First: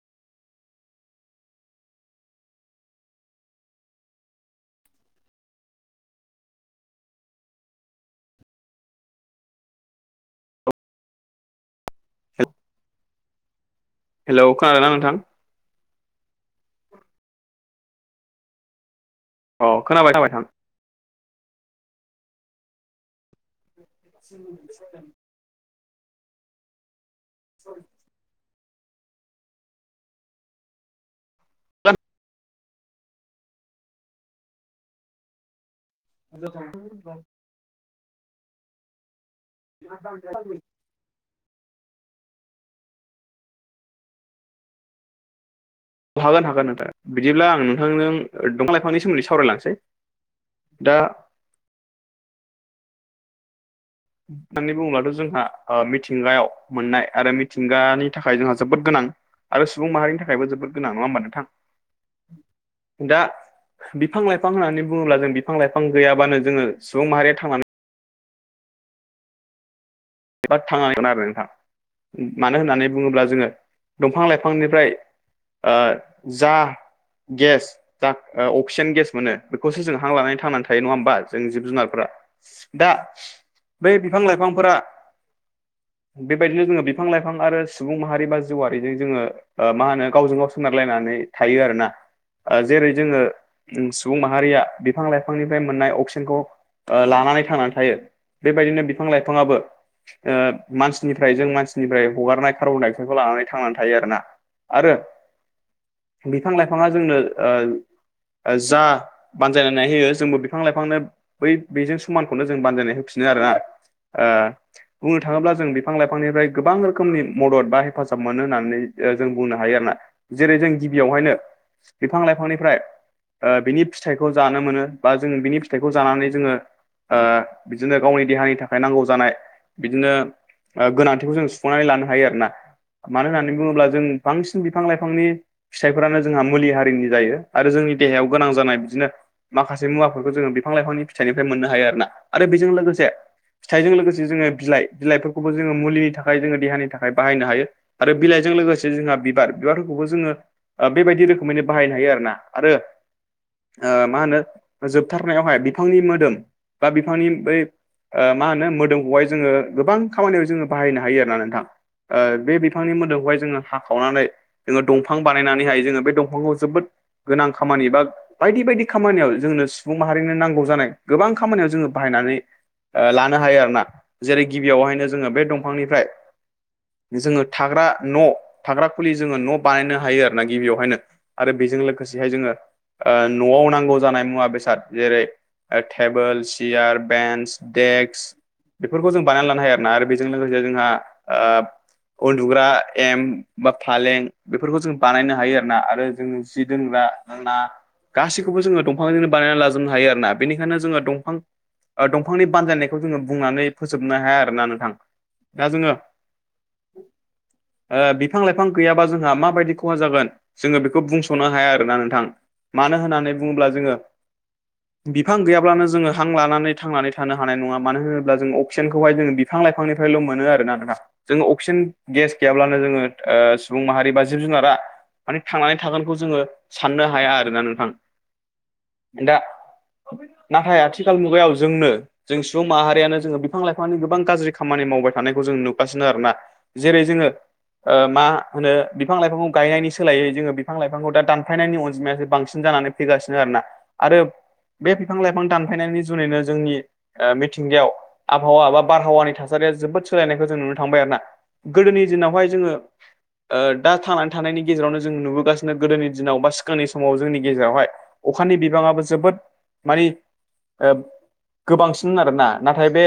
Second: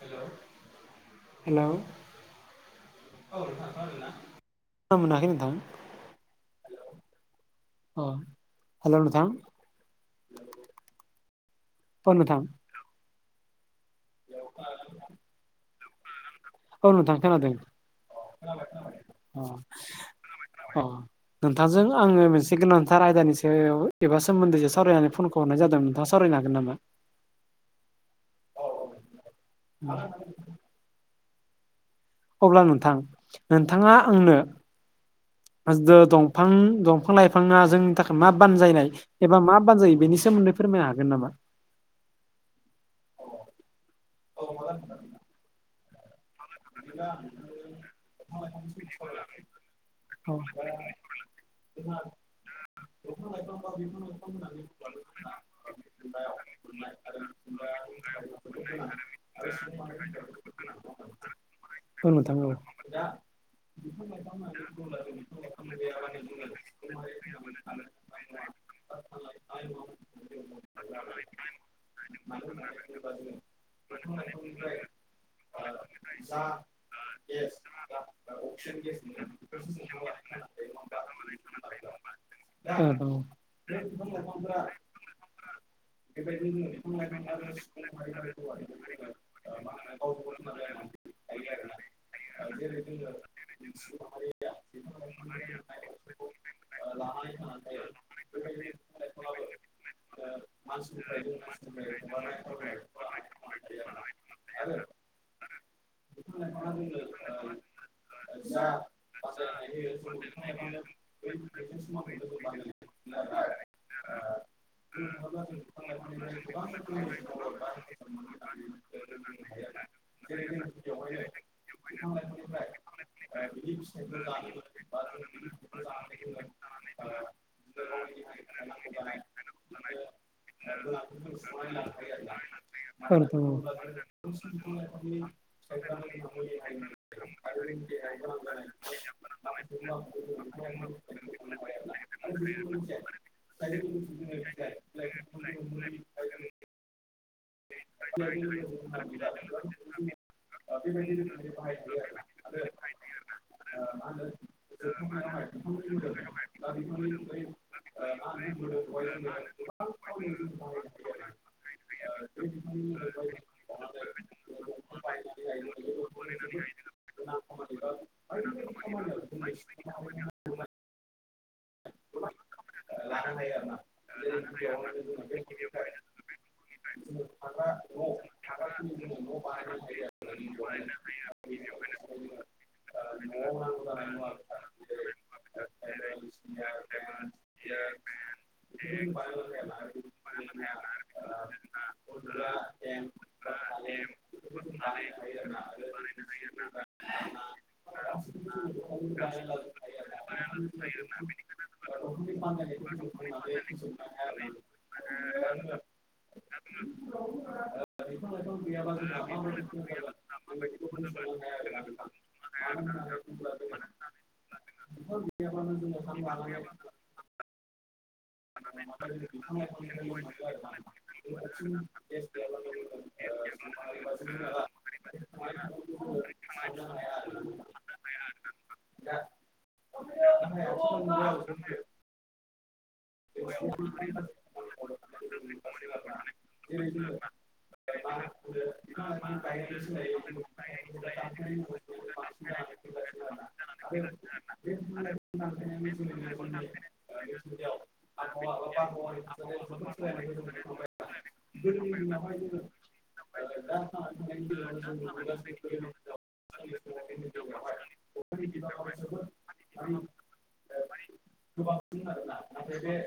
Hello [unintelligible] आ hello नोंथां औ नोंथां हेलौ खोनादोंना नोंथां औ नोंथां खोनादों खोनाबाय खोनाबाय नोंथां। अ नोंथांजों आंङो मोनसे गोनांथार आयदानिसायाव एबा सोमोन्दैसो सावरायनानै फन हरनाय जादों नोंथांङा सावरायनो हागोन नामा साव [unintelligible] [unintelligible] अब्ला नोंथां नोंथांङा आंनो फां दंफां लाइफांङा जोंनि थाखाय मा बानजायनाय एबा मा जायो बेनि सोमोनदै फोरमायनो हागोन नामा औ [unintelligible] हागोन हागोन बिदिब्ला आं नोंथांजों दंफां लाइफांनि सोमोन्दै सावरायलांसै दा जोंहा बिफां लाइफां बेफोर होननानै बुंङोब्लाथ' जोंहा मिथिंगायाव मोननाय आरो मिथिंगानि थाखाय जोंहा जोबोद गोनां आरो सुबुं माहारिनि थाखायबो जोबोर गोन नंङा होमबा नोंथां औ नोंथां औ दा बिफां लाइफां होनना होननानै बुंङोब्ला बुङोब्ला जों बिफां लाइफां जोङो गैयाबानो सुबुं माहारिया थांनानै आरो [inaudible] एबा थांनानैखौ नायबाय नोंथां मानो होननानै बुंङोब्ला जोंङो दंफां लाइफांनिफ्राय जा गेस जा अक्सिजेन गेस मोनो बेखौसो जों हां लानानै थांनानै थायो नंङा होमबा जों जिब जुनारफोरा्रा औ बै बिफां लाइफांफोरा बेबायदिनो जोंङो बिफां लाइफां आरो सुबुं माहारि बा जिउवआरिजों जोंङो मा होनो गावजों गाव सोनारलायनानै मे थायो आरो ना जेरै जोङो सुबुं माहारिया बिफां लाइफांनिफ्राय मोननाय अक्सिजेनखौ लानानै थांनानै थायो बेबायदिनो बिफां लाइफाङा आबो ओ मानसिनिफ्राय जों मानसिनिफ्राय हगार कार्बनडाइ अक्साइ खौ लानानै थांनानै थायो आरोना आरो बिफां लाइफांङा जोंनो जा बानजायनानै होयो जोंबो बिफां लाइफांनो बै बेजों समानखौनो जों बानजायनाय होफिनो आरोोना ओ बुंनो थांङोब्ला जों बिफां लाइफांनिफ्राय गोबां रोखोमनि मदद बा हेफाजाब मोनो होननानै जों बुंनो हायो जेरै जों गिबियावहायनो बिफां लाइफांनिफ्राय बिनि फिथाइखौ जानो मोनो बा जों बिनि फिथाइखौ जानानै जोंङो ओ बिदिनो गावनि देहानि थाखाय नांगौ जानाय बिदिनो गोनांथिखौ जों सुफुंनानै लानो हायो आरो ना औ मानो नोंथां औ होननानै बुङोब्ला जों बांसिन बिफां लाइफांनि फिथाइफोरानो जोंहा मुलि हारिनि जायो आरो जोंनि देहायाव गोनां जानाय बिदिनो माखासे मुवाफोरखौ जोंङो बिफां लाइफांनि फिथाइनिफ्राय मोननो हायो आरोना आरो बेजों लोगोसे फिथाइजों लोगोसे जोंङो बिलाइ बिलाइफोरखौबो जोङो मुलिनि थाखाय जोंङो देहानि थाखाय बाहायनो हायो आरो बिलाइजों लोगोसे जोंहा बिबार बिबारफोरखौबो जोंङो बेबायदि रोखोमैनो बाहायनो हायो आरो ना आरो मा होनो जोबथारनायावहाय बिफांनि मोदोम बा बिफांनि बै मा होनो मोदोमखौहाय जोङो गोबां खामानियाव जोंङो बाहायनो हायो आरो ना नोंथां बे बिफांनि मोदोमखौहाय जोंङो हाखावनानै जोंङो दंफां बानायनानैहाय जोंङो बे दंफांखौ जोबोद गोनां खामानि बा बायदि बायदि खामानियाव जोंनो सुबुं माहारिनो नांगौ जानाय गोबां खामानियाव जोंङो बाहायनानै ओ लानो हायो आरोोना जेरै गिबियावहायनो जोङो बे दंफांनिफ्राय जोंङो थाग्रा न' थाग्रा खुलि जोंङो न' बानायनो हायो आरो ना गिबियावहायनो आरो बेजों लोगोसेहाय जोंङो न'आव नांगौ जानाय मुवा बेसाद जेरै टेबोल चेयार बेन्च देक्स बेफोरखौ जों बानायनानै लानो हायो आरोना आरो बेजों लोगोसे जोंहा ओ उन्दुग्रा एम बा फालें बेफोरखौ जों बानायनो हायो आरो ना आरो जों जि दोनग्रा आलेना गासैखौबो जोंङो दंफांजोंनो बानायनानै लाजोबनो हायो आरोना बेनिखायनो जोंङो दंफां दंफांनि बानजायनायखौ जोङो बुंनानै फोसोबनो हाया आरोना नोंथां दा जोंङो ओ बिफां लाइफां गैयाबा जोंहा माबायदि खहा जागोन जोंङो बेखौ बुंस'नो हाया आरोना नोंथां मानो होननानै बुंङोब्ला जोंङो बिफां गैयाब्लानो जोङो हां लानानै थांनानै थानो हानाय नंङा मानो होनोब्ला जों अक्सिजेनखौहाय जोंङो बिफां लाइफांनिफ्रायल' मोनोना आरोना जोंङो अक्सिजेन गेस गैयाब्लानो जोंङो ओ सुबुं माहारि बा जिब जुनारा माने थांनानै थागोनखौ जोङो साननो हाया आरोना नोंथां दा नाथाय आथिखाल मुगायाव जोंनो जों सुबुं माहारियानो जों बिफां लाइफांनि गोबां गाज्रि खामानि मावबाय थानायखौ जों नुगासिनो आरोना जेरै जोङो ओ मा होनो बिफां लाइफांखौ गायनायनि सोलायै जोङो बिफां लाइफांखौ दा दानफायनायनि अनजिमायासो बांसिन जानानै फैगासिनो आरोना बे आरो [inaudible] बे बिफां लाइफां दानफायनायनि जुनैनो जोंनि ओ मिथिंगायाव आबहावा बा बारहावानि थासारिया जोबोद सोलायनायखौ जों नुनो थांबाय आरो ना गोदोनि दिनावहाय जोङो ओ दा थांनानै थानायनि गेजेरावनो जों नुबोगासिनो गोदोनि दिनाव बा सिगांनि समाव जोंनि गेजेरावहाय अखानि बिबाङाबो जोबोद मानि ओम गोबांसिनमोन आरोना नाथाय बे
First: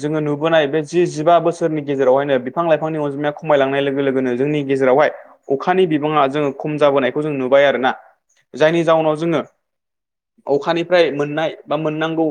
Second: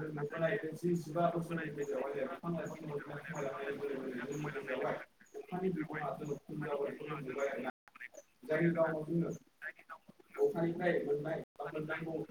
जोङो नुबोनाय बे जि जिबा बोसोरनि गेजेरावहायनो बिफां लाइफांनि अनजिमाया खमायलांनाय लोगो लोगोनो जोंनि गेजेरावहाय अखानि बिबाङा जोङो खम जाबोनायखौ जों नुबाय आरोना जायनि जाउनाव जोङो अखानिफ्राय मोननाय बा मोननांगौ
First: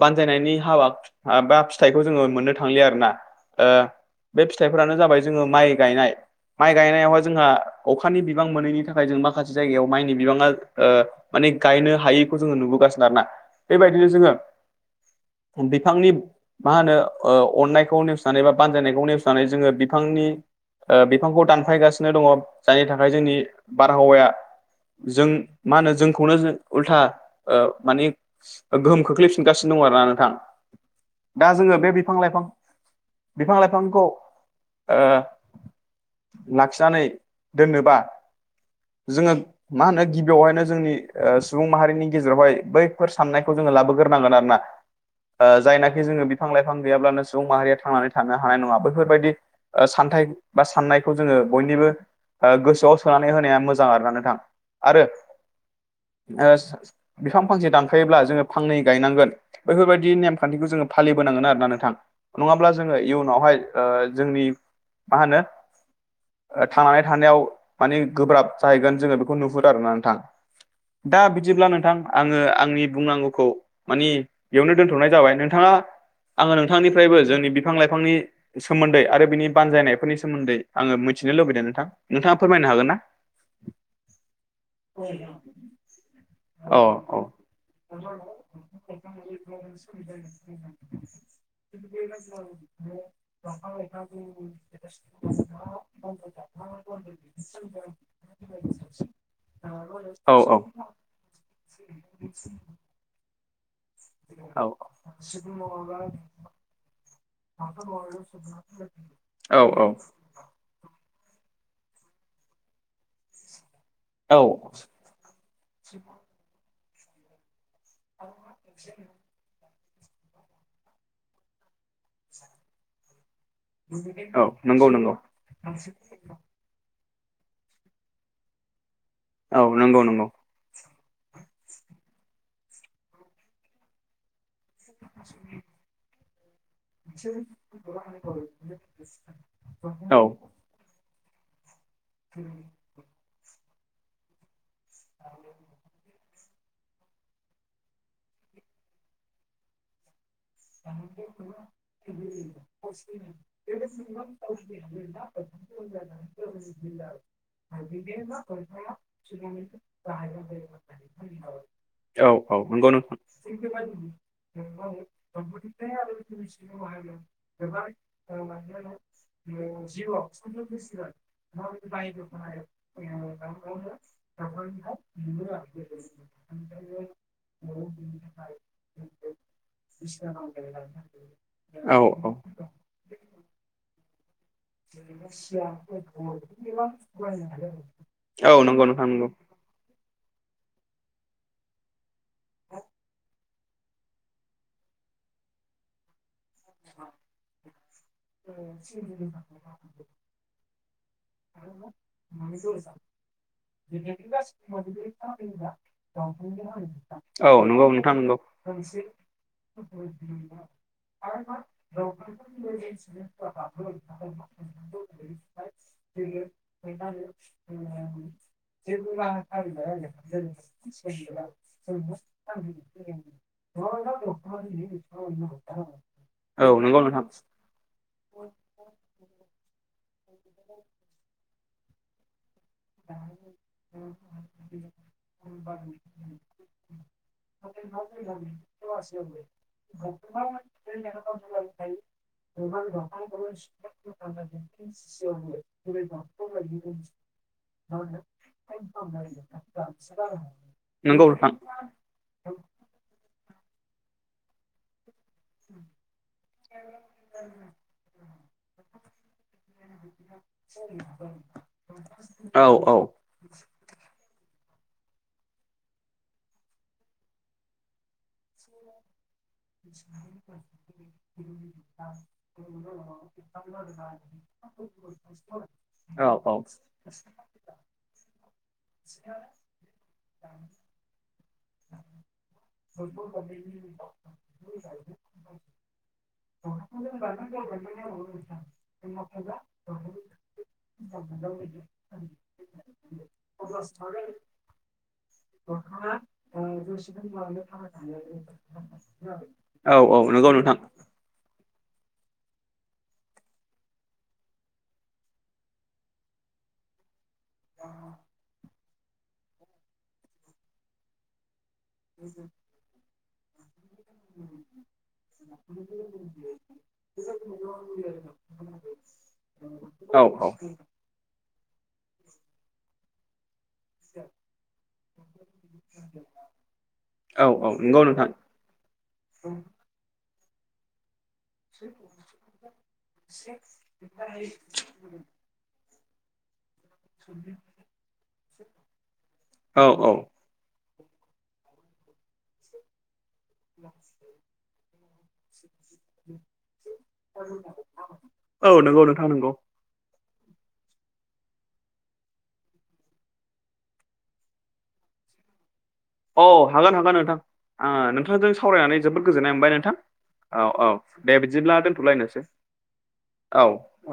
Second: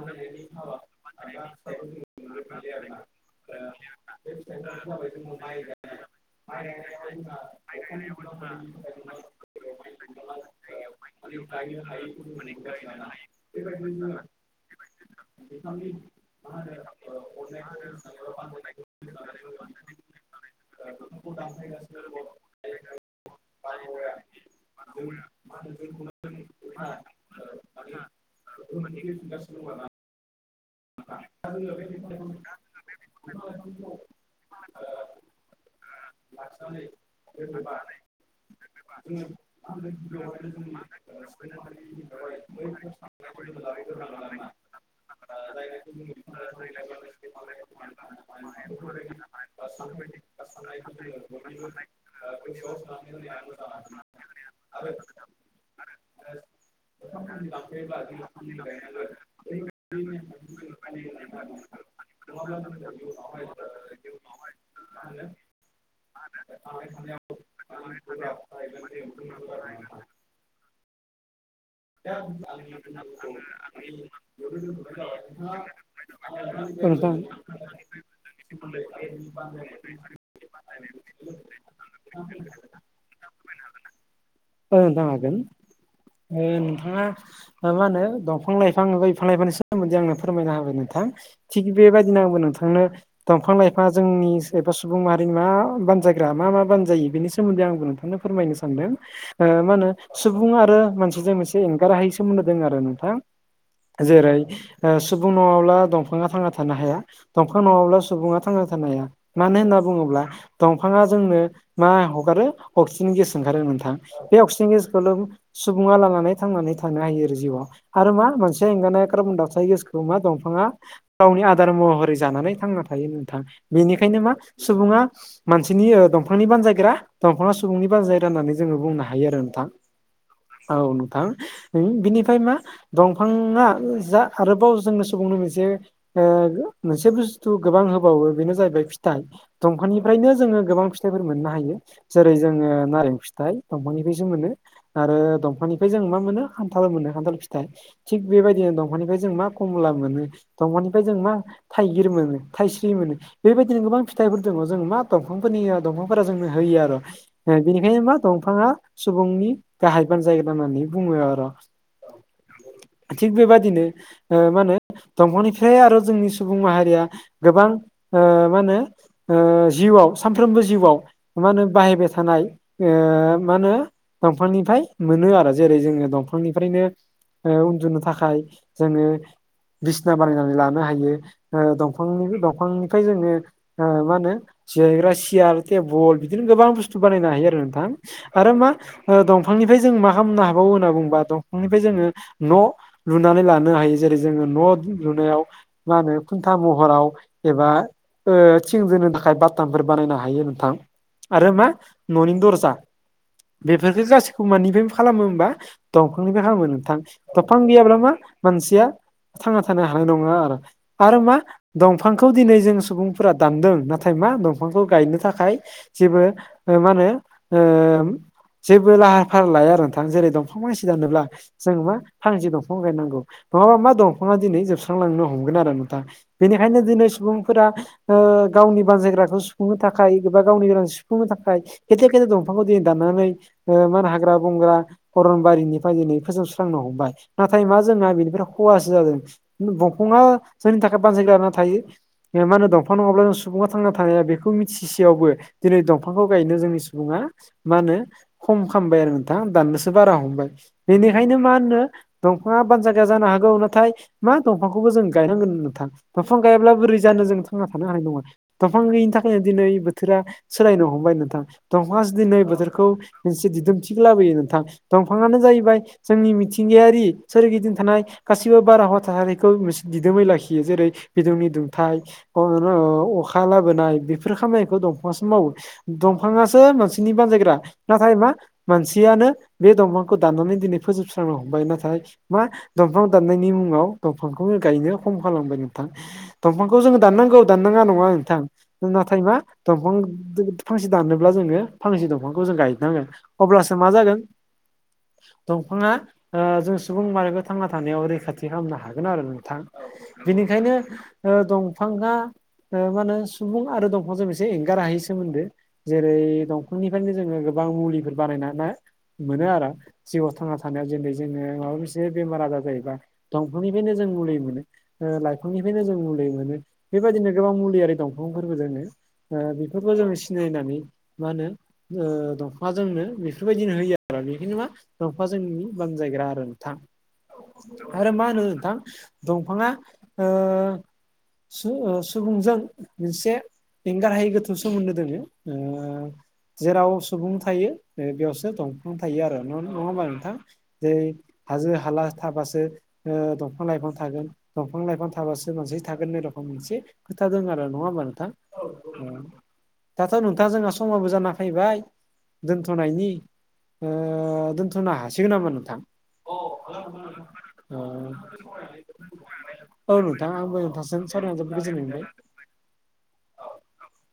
बानजायनायनि हाबा माबा फिथाइखौ जोंङो मोननो थांलिया आरो ना ओ दे होनबा बे फिथाइफोरानो जाबाय जोङो माइ गायनाय माइ गायनायावहा जोंहा अखानि बिबां मोनैनि थाखाय जों माखासे जायगायाव माइनि बिबाङा ओ माने गायनो हायिखौ जोङो नुबोगासिनो आरोना बेबायदिनो जोङो [inaudible] औ बिफांनि मा होनो ओ अननायखौ नेवसिनानै बा बानजायनायखौ नेवसिनानै जोङो बिफांनि ओ बिफांखौ दानफायगासिनो दङ' जायनि थाखाय जोंनि बारहावाया जों मा होनो जोंखौनो उल्था ओ मानि ओ गोहोम खोख्लैफिनगासिनो दं आरो ना नोंथां दा जोङो बे बिफां लाइफां बिफां लाइफांखौ ओ लाखिनानै दोननोबा जोङो मा होनो गिबियावहायनो जोंनि ओ सुबुं माहारिनि गेजेरावहाय बै फोर साननायखौ जोङो लाबोगोरनांगोन आरो ना ओ जायनाखि जोङो बिफां लाइफां गैयाब्लानो सुबुं माहारिया थांनानै थानो हानाय नङा बैफोर बायदि ओ सानथाइ बा साननायखौ जोङो बयनिबो ओ गोसोआव सोनानै होनाया मोजां आरोना नोंथां आरो ओ बिफां फांसे दानफायोब्ला जोङो फांनै गायनांगोन बैफोर बायदि नेमखान्थिखौ जोङो फालिबोनांगोन आरोना नोंथां नङाब्ला जोङो इयुनावहाय ओ जोंनि मा होनो थांनानै थानायाव माने गोब्राब जाहैगोन जोङो बेखौ नुहुरो आरो ना नोंथां दा बिदिब्ला नोंथां आङो आंनि बुंनांगौखौ मानि बेयावनो दोनथ'नाय जाबाय नोंथाङा आङो औ नोंथां नोंथांनिफ्रायबो जोंनि बिफां लाइफांनि सोमोन्दै आरो बिनि बानजायनायफोरनि सोमोन्दै आङो मिथिनो लुबैदों नोंथां नोंथाङा फोरमायनो हागोन ना [inaudible] नोंथां गय हागोन ओ न [inaudible] नोंथाङा ओ मा होनो दंफां लाइफां नुबाय बिफां लाइफांनि सोमोन्दै आंनो फोरमायना होबाय नोंथां। थिग बेबायदिनो आंबो नोंथांनो दंफां लाइफाङा जोंनि एबा सुबुं माहारिनि मा बानजाय ग्रा मा मा बानजायो बिनि सोमोनदै आंबो नोंथांनो फोरमायनो सानदों ओ मा होनो औ सुबुं औ आरो मानसिजों मोनसे एंगारहायि सोमोन्दो दं आरो नोंथां जेरै औ ओ सुबुं नङाब्ला दंफाङा थांना थानो हाया दंफां नङाब्ला सुबुङा थांना थानो हाया मानो औ होनना औ बुङोब्ला दंफाङा जोंनो मा हगारो अक्सिजेन गेस ओंखारो नोंथां बे औ अक्सिजेन गेसखोल' सुबुङा लानानै थांनानै थानो हायो आरो जिउआव आरो मा मोनसेया एंगानाया कार्बन डाइ अक्साइट गेस दमा दंफाङा गावनि आदार महरै जानानै थांना थायो नोंथां निखायनो मा औ नंगौ सुबुंङा नंगौ मानसिनि ओ दं दंफांनि बानजायग्रा दंफांङा सुबुंनि बानजायग्रा होननानै जोंङो बुंनो हायो आरो औ नोंथां नंगौ नंगौ औ नोंथां बिनिफ्राय मा दंफांङा जा आरोबाव जोंनो सुबुंनो मोनसे ओ मोनसे बुस्थु गोबां होबावो बेनो जाहैबाय फिथाइ औ दंफांनिफ्रायनो जोंङो गोबां फिथाइफोर मोननो हायो जेरै जोंङो नारें फिथाइ दंफांनिफायसो मोनो आरो दंफांनिफ्राय जों मा मोनो खान्थाल मोनो खान्थाल फिथाइ थिग बेबायदिनो दंफांनिफाय जों मा खमला मोनो दंफांनिफ्राय जों मा थाइगिर मोनो थाइस्रि मोनो बेबायदिनो गोबां फिथाइफोर दङ जों मा दंफांफोरनि दंफांफोरा जोंनो होयो आरो बेनिखायनो मा दंफांङा सुबुंनि गाहाय बान्जायग्रा होननानै बुंङो आरो औ औ नंगौ नोंथां। थिग बेबादिनो ओ मा दंफांनिफ्राय आरो जोंनि सुबुं माहारिया गोबां ओ मा होनो ओ जिउआव सानफ्रोमबो जिउआव मा होनो बाहायबाय थानाय ओ मा होनो दंफांनिफ्राय मोनो आरो जेरै जोंङो दंफांनिफ्रायनो उन्दुनो थाखाय जोंङो बिसना बानायनानै लानो हायो ओ औ दंफांनि औ दंफांनि ओमफ्राय जोंङो मा होनो जिरायग्रा सियार टेबल बिदिनो गोबां बुस्थु बानायनो हायो आरो नोंथां आरो औ मा नंगौ नोंथां ओ दं नंगौ दंफांनिफ्राय जों मा खालामनो हाबावो होनना बुंङोबा दंफांनिफ्राय जोङो न' लुनानै लानो हायो जेरै जोंङो न' लुनायाव मा होनो खुन्था महराव एबा ओ थिंदोनो थाखाय बाटामफोर बानायनो हायो नोंथां आरो मा न'नि दरजा बेफोरफोरखौ जाास निफ्राय खालामो होमबा दंफांनिफ्राय खालामो नोंथां औ दंफां नंगौ गैयाब्ला मा नोंथां नंगौ मानसिया थांना थानो हानाय नंङा आरो आरो मा दंफांखौ दिनै जों सुबुंफोरा दानदों नाथाय मा दंफांखौ गायनो थाखाय जेबो ओ मा होनो ओ जेबो लाहार भार लाया आरो नोंथां जेरै दंफां मानसि दानोब्ला [unintelligible] जों मा फांसे दंफां गायनांगौ नंङाबा मा दंफाङा दिनै जोबस्रांलांनो हमगोन आरो नोंथांङा औ बेनिखायनो नंगौ दिनै नोंथां सुबुंफोरा ओ गावनि बानजायग्राखौ सुफुंनो थाखाय एबा गावनि गोनां सुफुंनो थाखाय गेदेर गेदेर दंफांखौ दिनै दानानै ओ [unintelligible] हाग्रा बंग्रा अरनबारिनिफ्राय दिनै फोजोबस्रांनो हमबाय नाथाय मा जोंहा बेनिफ्राय खहासो जादों दंफांङा जोंनि थाखाय बान्जायग्रा थायो मा होनो दंफां नंङाब्ला सुबुङा थांना थानाया बेखौ मिथिसेयावबो दिनै दंफांखौ गायनो जोंनि सुबुंङा मा होनो खम खामबाय आरो थां दाननोसो बारा हमबाय नंगौ बेनिखायनो नोंथां मा होनो दंफांङा बान जायगा जानो हागौ नाथाय मा दंफांखौबो जों गायनांगोन नोंथां दंफां गायाब्ला बोरै जानो जों थांना थानो हानाय नंङा दंफां गैयिनि थाखायनो दिनै बोथोरा सोलायनो हमबाय नोंथां दंफाङासो दिनै औ बोथोरखौ औ मोनसे दिदोमथिखो लाबोयो नोंथां दंफांङानो जाहैबाय जोंनि मिथिंगायारि सोरगिदिं थानाय गासिबो बाराहावा थासारि खौ दिदोमै लाखियो जेरै बिदुंनि दुंथाय [unintelligible] अखा लाबोनाय बे फोर खामानिखौ दंफाङासो मावो औ औ दंफाङासो मानसिनि बानजायग्रा नाथाय मा मानसियानो बे दंफांखौ दाननानै दिनै फोजोबस्रांनो हमबाय नाथाय मा दंफां दाननायनि मुङाव दंफांखौनो गायनो खम खालामबाय नोंथां दंफांखौ जोङो दाननांगौ दाननाङा नङा नोंथां जों नाथाय मा दंफां बिदि फांसे दानोब्ला जोङो फांसे दंफांखौ जों गायनांगोन अब्लासो मा जागोन दंफाङा ओ जों सुबुं माहारिखौ थांना थानायाव रैखाथि खालामनो हागोन आरो नोंथां औ औ नंगौ बिनिखायनो नोंथां ओ दंफाङा ओ मा होनो सुबुं आरो दंफांजों मोनसे एंगार हायै सोमोन्दो जेरै दं फांनिफ्रायनो जोङो गोबां मुलिफोर ना मोनो आरो जिउआव थांना थानायाव जेरै जोङो माबा मोनसे बेमार आजार जायोबा दंफांनिफायनो जों मुलि मोनो ओ लाइफांनिफ्रायनो जों मुलि मोनो बेबायदिनो गोबां मुलियारि दंफांफोरबो जोङो ओ बेफोरखौ जोङो औ औ सिनायनानै मा होनो ओ दंफाङा जोंनो बेफोर बायदिनो होयो आ रो बेनिखायनो मा दंफाङा जोंनि बानजायग्रा आरो नोंथां औ औ नंगौ आरो मा होनो नोंथां दंफाङा सुबुंजों मोनसे एंगारहायै गोथौ सोमोन्दो दोंङो जेराव सुबुं थायो बेयावसो दंफां थायो आरो न नङा औ होमबा औ नोंथां जेरै हाजो हाला थाबासो दंफां लाइफां थागोन दंफां लाइफां थाबासो मानसि थागोन ए रखम मोनसे खोथा दं आरो नङा होमबा नोंथां ओ औ नंगौ नोंथां नंगौ दाथ' नोंथां जोंहा समाबो जाना फैबाय दोनथ'नायनि ओ दोनथ'नो हासिगोन नामा नोंथां अ हागोन हागोन नोंथां ओ आङो नोंथांजों सावरायनानै जोबोद गोजोननाय मोनबाय औ नोंथां आंबो औ औ नोंथांजों दे सावरायना जोबोद बिदिब्ला गोजोननाय मोनबाय दोनथ'लायनोसै औ औ